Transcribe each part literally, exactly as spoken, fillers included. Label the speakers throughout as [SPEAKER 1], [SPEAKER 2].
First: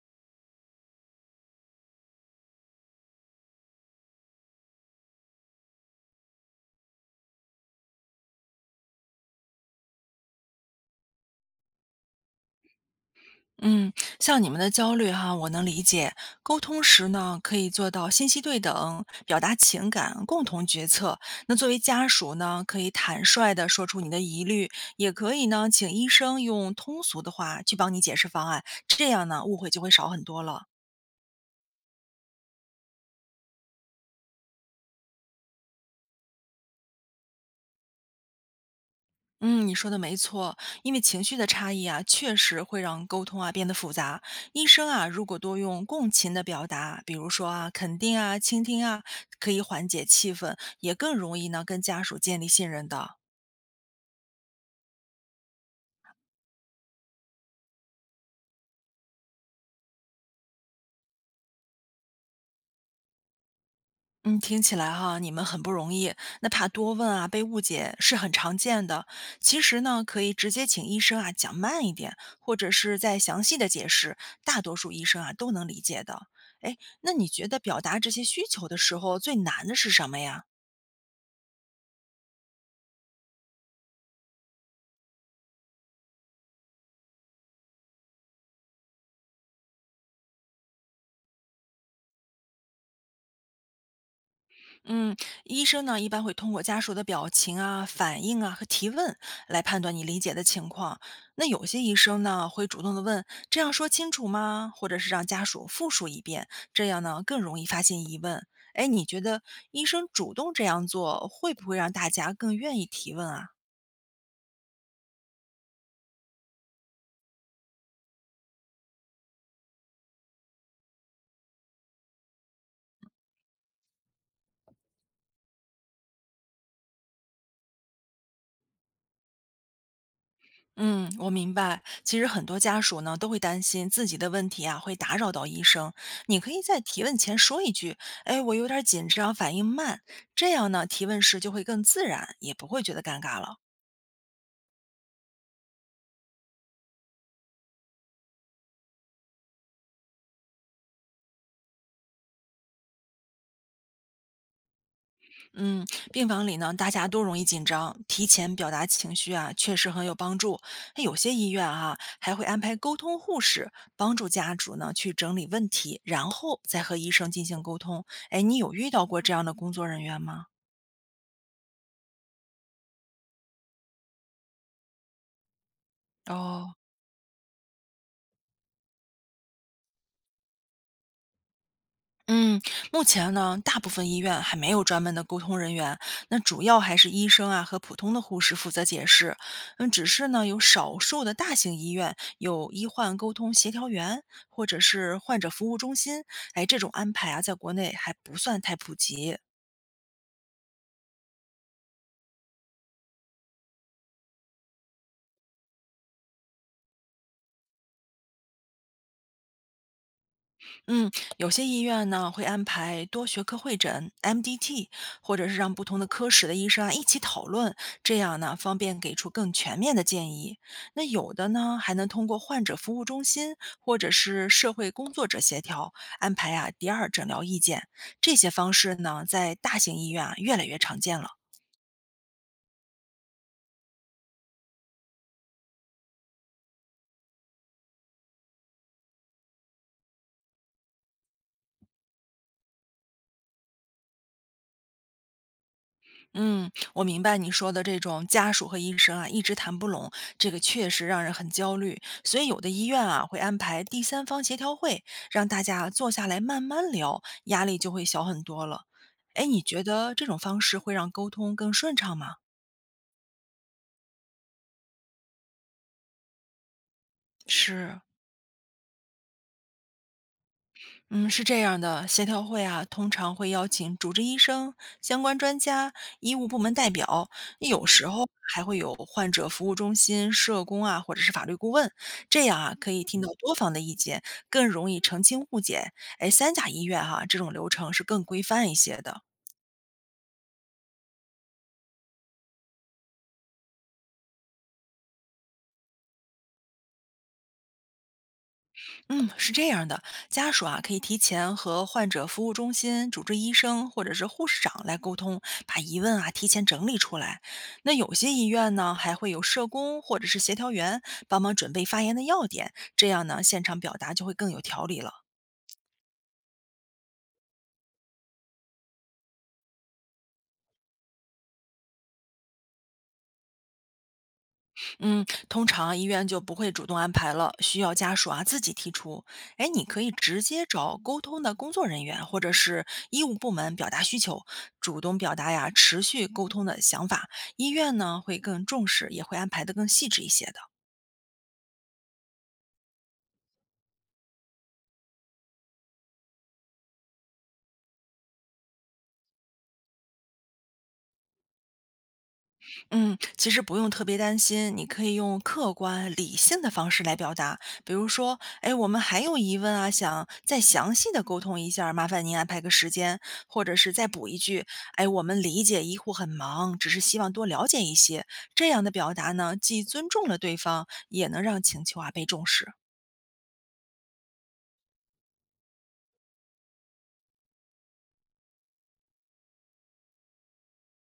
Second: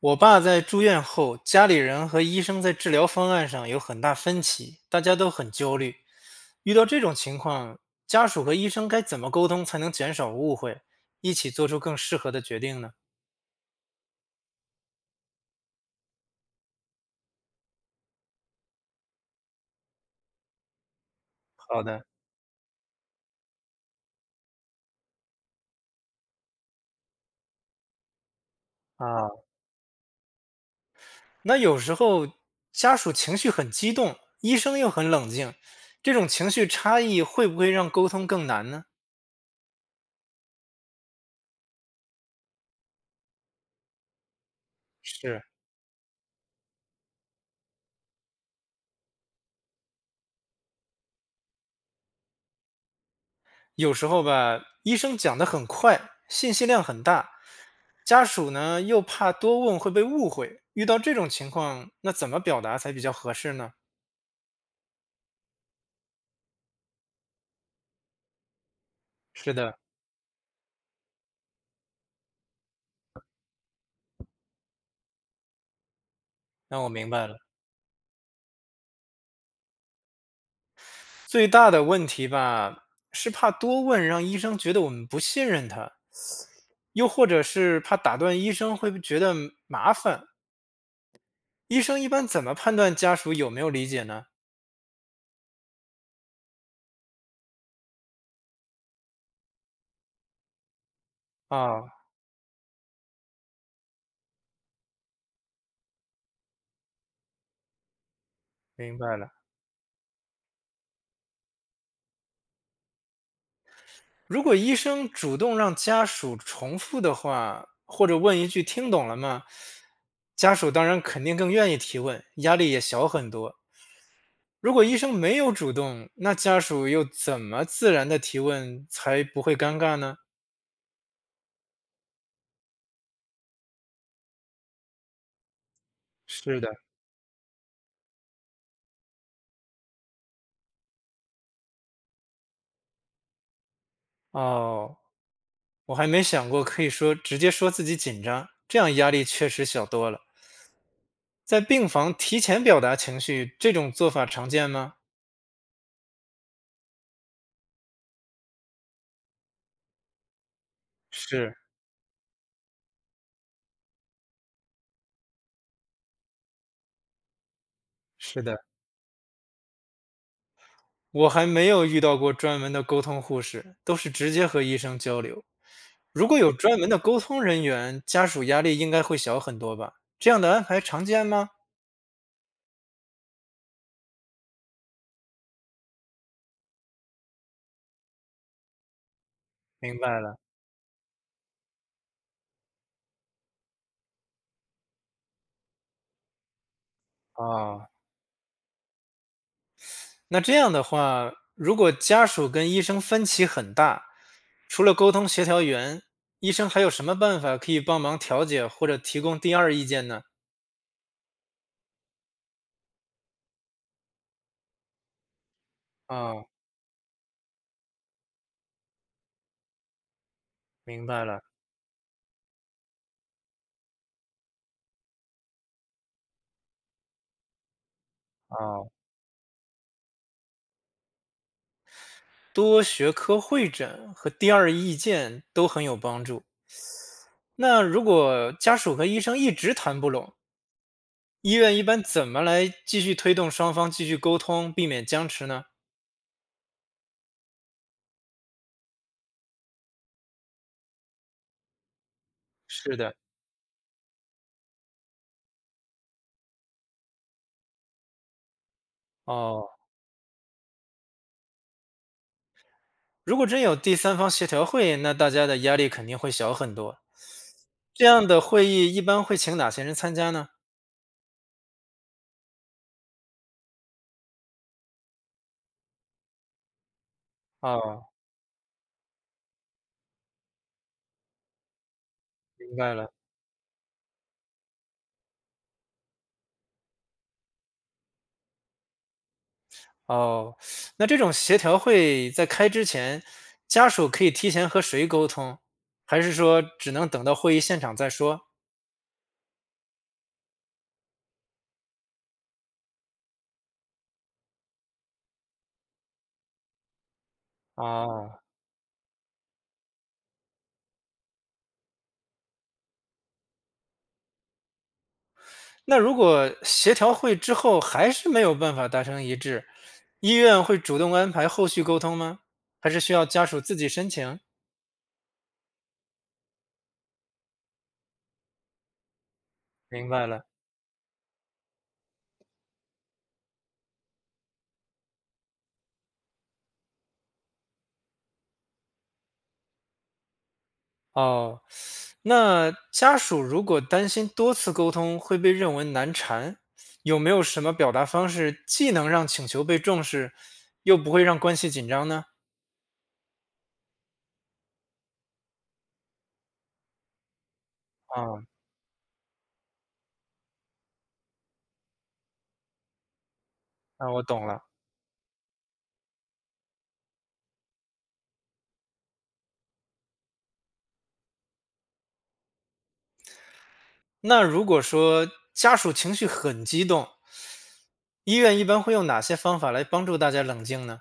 [SPEAKER 1] 我爸在住院后，家里人和医生在治疗方案上有很大分歧，大家都很焦虑。遇到这种情况，家属和医生该怎么沟通才能减少误会，一起做出更适合的决定呢？
[SPEAKER 2] 嗯，像你们的焦虑哈，我能理解。沟通时呢，可以做到信息对等，表达情感，共同决策。那作为
[SPEAKER 1] 好的
[SPEAKER 2] 家属呢，可以坦率的说出你的疑虑，也可以呢，请医生用通俗的话去帮你解释方案，这样
[SPEAKER 1] 啊，
[SPEAKER 2] 呢，误会就会少很多了。
[SPEAKER 1] 那有时候家属情绪很激动，医生又很冷静，这种情绪差异会不会让沟通更难呢？
[SPEAKER 2] 嗯，你说的没错，因为情绪的差异啊，确实会让沟通啊变得复杂。医生啊，如果
[SPEAKER 1] 是，
[SPEAKER 2] 多用共情的表达，比如说啊肯定啊、倾听啊，可以缓解气氛，也更容易呢跟家属建立信任的。
[SPEAKER 1] 有时候吧，医生讲得很快，信息量很大，家属呢又怕多问会被误会，遇到这种情况，那怎么表达才比较合适呢？
[SPEAKER 2] 嗯，听起来哈，你们很不容易。那怕多问啊，被误解是很常见的。
[SPEAKER 1] 是
[SPEAKER 2] 其
[SPEAKER 1] 的，
[SPEAKER 2] 实呢，可以直接请医生啊讲慢一点，或者是再详细的解释，大多数医生啊都能理解的。哎，
[SPEAKER 1] 那我明
[SPEAKER 2] 那
[SPEAKER 1] 白
[SPEAKER 2] 你
[SPEAKER 1] 了。
[SPEAKER 2] 觉得表达这些需求的时候最难的是什么呀？
[SPEAKER 1] 最大的问题吧，是怕多问让医生觉得我们不信任他，又或者是怕打断医生会觉得麻烦。医生一般怎么判断家属有没有理解呢？
[SPEAKER 2] 嗯，医生呢一般会通过家属的表情啊、反应啊和提问来判断你理解的情况。那有些医
[SPEAKER 1] 啊、
[SPEAKER 2] 生呢会主动的问：“这样说清楚吗？”或者是让家属复述一遍，这样呢更容易发现疑问。哎，
[SPEAKER 1] 明
[SPEAKER 2] 你
[SPEAKER 1] 白
[SPEAKER 2] 觉
[SPEAKER 1] 了。
[SPEAKER 2] 得医生主动这样做会不会让大家更愿意提问啊？
[SPEAKER 1] 如果医生主动让家属重复的话，或者问一句"听懂了吗"，家属当然肯定更愿意提问，压力也小很多。如果医生没有主动，那家属又怎么自然的提问才不会尴尬呢？
[SPEAKER 2] 嗯，我明白。其实很多家属呢都会担心自己的问题啊会打扰到医生。你可
[SPEAKER 1] 是
[SPEAKER 2] 以
[SPEAKER 1] 的，
[SPEAKER 2] 在提问前说一句：“哎，我有点儿紧张，反应慢。”这样呢，提问时就会更自然，也不会觉得尴尬了。
[SPEAKER 1] 哦，我还没想过可以说直接说自己紧张，这样压力确实小多了。在病房提前表达情绪，这种做法常见吗？
[SPEAKER 2] 嗯，病房里呢，大家都容易紧张，提前表达情绪啊，确实很有帮助。哎有些医
[SPEAKER 1] 是
[SPEAKER 2] 院啊还会安排沟通护士帮助家属呢去整理问题，然后再和医生进行沟通。哎，
[SPEAKER 1] 是
[SPEAKER 2] 你
[SPEAKER 1] 的。
[SPEAKER 2] 有遇到过这样的工作人员吗？
[SPEAKER 1] 我还没有遇到过专门的沟通护士，都是直接和医生交流。如果有
[SPEAKER 2] 哦，
[SPEAKER 1] 专门的沟通人员，家属压力应该会小很多吧？这样的安排常见吗？
[SPEAKER 2] 嗯，目前呢，大部分医院还没有专门的沟通人员，那主要还是医生啊和普通的护士负责解释。嗯，
[SPEAKER 1] 明
[SPEAKER 2] 只
[SPEAKER 1] 白
[SPEAKER 2] 是
[SPEAKER 1] 了
[SPEAKER 2] 呢，有少数的大型医院有医患沟通协调员或者是患者服务中心，哎，这种安排啊，在国
[SPEAKER 1] 啊，
[SPEAKER 2] 内还不算太普及。
[SPEAKER 1] 那这样的话，如果家属跟医生分歧很大，除了沟通协调员，医生还有什么办法可以帮忙调解或者提供第二意见呢？
[SPEAKER 2] 嗯，有些医院呢会安排多学科会诊 （M D T），或者是让不同的科室
[SPEAKER 1] 哦，
[SPEAKER 2] 的医生啊一起讨论，这样呢方便给出更全面的建议。那
[SPEAKER 1] 明白
[SPEAKER 2] 有
[SPEAKER 1] 了。
[SPEAKER 2] 的呢还能通过患者服务中心或者是社会工作者协调安排啊第二诊疗意见。这些方
[SPEAKER 1] 哦，
[SPEAKER 2] 式呢在大型医院啊越来越常见了。
[SPEAKER 1] 多学科会诊和第二意见都很有帮助。那如果家属和医生一直谈不拢，医院一般怎么来继续推动双方继续沟通，避免僵持呢？
[SPEAKER 2] 嗯，我明白你说的这种家属和医生啊，一直谈不拢，这个确实让人很焦虑。所以有的医
[SPEAKER 1] 是
[SPEAKER 2] 院
[SPEAKER 1] 的，
[SPEAKER 2] 啊会安排第三方协调会，让大家坐下来慢慢聊，压力就会小很多了。哎，你
[SPEAKER 1] 哦，
[SPEAKER 2] 觉得这种方式会让沟通更顺畅吗？
[SPEAKER 1] 如果真有第三方协调会，那大家的压力肯定会小很多。
[SPEAKER 2] 是，
[SPEAKER 1] 这样的会议一般会请哪些人参加呢？
[SPEAKER 2] 嗯，是这样的，协调会啊，通常会邀请主治医生、相关专家、医务部门代表，有时
[SPEAKER 1] 哦，
[SPEAKER 2] 候还会有患者服务中心、社工啊，或者是法律顾问，这样啊，
[SPEAKER 1] 明
[SPEAKER 2] 可
[SPEAKER 1] 白
[SPEAKER 2] 以
[SPEAKER 1] 了。
[SPEAKER 2] 听到多方的意见，更容易澄清误解。哎，三甲医院哈、这种流程是更规范一些的。
[SPEAKER 1] 哦，那这种协调会在开之前，家属可以提前和谁沟通，还是说只能等到会议现场再说？
[SPEAKER 2] 嗯，是这样的，家属啊可以提前和患者服务中心主治医生或者是护士长来沟通，把疑问啊提前整理出来。那有些
[SPEAKER 1] 啊、
[SPEAKER 2] 医院呢还会有社工或者是协调员帮忙准备发言的要点，这样呢现场表达就会更有条理了。
[SPEAKER 1] 那如果协调会之后还是没有办法达成一致，医院会主动安排后续沟通吗？还是需要家属自己申请？
[SPEAKER 2] 嗯，通常医院就不会主动安排了，需要家属啊自己提出。哎，你可
[SPEAKER 1] 明
[SPEAKER 2] 以
[SPEAKER 1] 白
[SPEAKER 2] 直
[SPEAKER 1] 了。
[SPEAKER 2] 接找沟通的工作人员或者是医务部门表达需求，主动表达呀持续沟通的想法。医院呢会更重视，也会安排的更细致一些的。
[SPEAKER 1] 哦，那家属如果担心多次沟通会被认为难缠，有没有什么表达方式既能让请求被重视，又不会让关系紧张呢？
[SPEAKER 2] 嗯，其实不用特别担心，你可以用客观理性的方式来表达，比如说，
[SPEAKER 1] 啊、
[SPEAKER 2] 哎，我们还有疑问啊，想再详细的沟通一下儿麻烦您安排个时间，或者是再
[SPEAKER 1] 那我
[SPEAKER 2] 补一
[SPEAKER 1] 懂了。
[SPEAKER 2] 句，哎，我们理解医护很忙，只是希望多了解一些。这样的表达呢，既尊重了对方，也能让请求啊被重视。
[SPEAKER 1] 那如果说家属情绪很激动，医院一般会用哪些方法来帮助大家冷静呢？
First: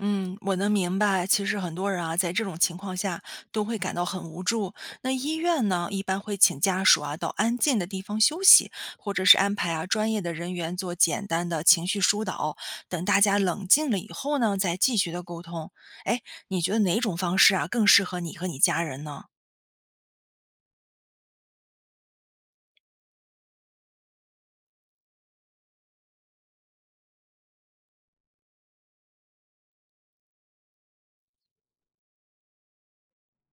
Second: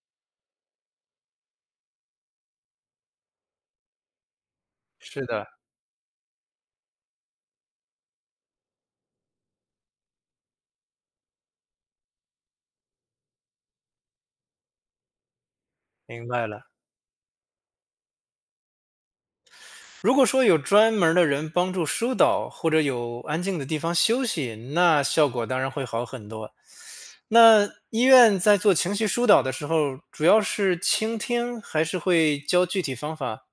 [SPEAKER 2] 嗯，我能明白。其实很多人啊，在这种情况下都会感到很无助。那
[SPEAKER 1] 是
[SPEAKER 2] 医
[SPEAKER 1] 的，
[SPEAKER 2] 院呢，一般会请家属啊到安静的地方休息，或者是安排啊专业的人员做简单的情绪疏导。等大家冷静了以后呢，再继续的沟通。哎，
[SPEAKER 1] 明白
[SPEAKER 2] 你
[SPEAKER 1] 了。
[SPEAKER 2] 觉得哪种方式啊更适合你和你家人呢？
[SPEAKER 1] 如果说有专门儿的人帮助疏导，或者有安静的地方休息，那效果当然会好很多。那医院在做情绪疏导的时候，主要是倾听，还是会教具体方法？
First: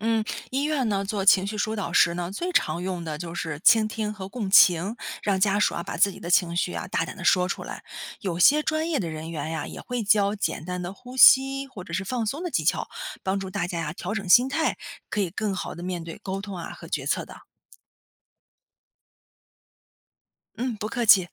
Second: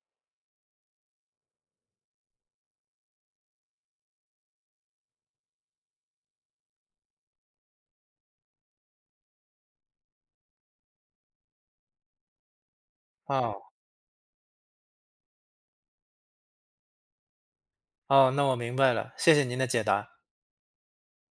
[SPEAKER 2] 嗯，医院呢做情绪疏导时呢，最常用的就是倾听和共情，让家属啊把自己的情绪啊大胆的说出来。有些专业的人员呀，也会教简单的呼吸或者是放松的技巧，帮助
[SPEAKER 1] 哦，
[SPEAKER 2] 大家呀调整心态，可以更好的面对沟通啊和决策的。
[SPEAKER 1] 哦，那我明白了，谢谢您的解答。
[SPEAKER 2] 嗯，不客气。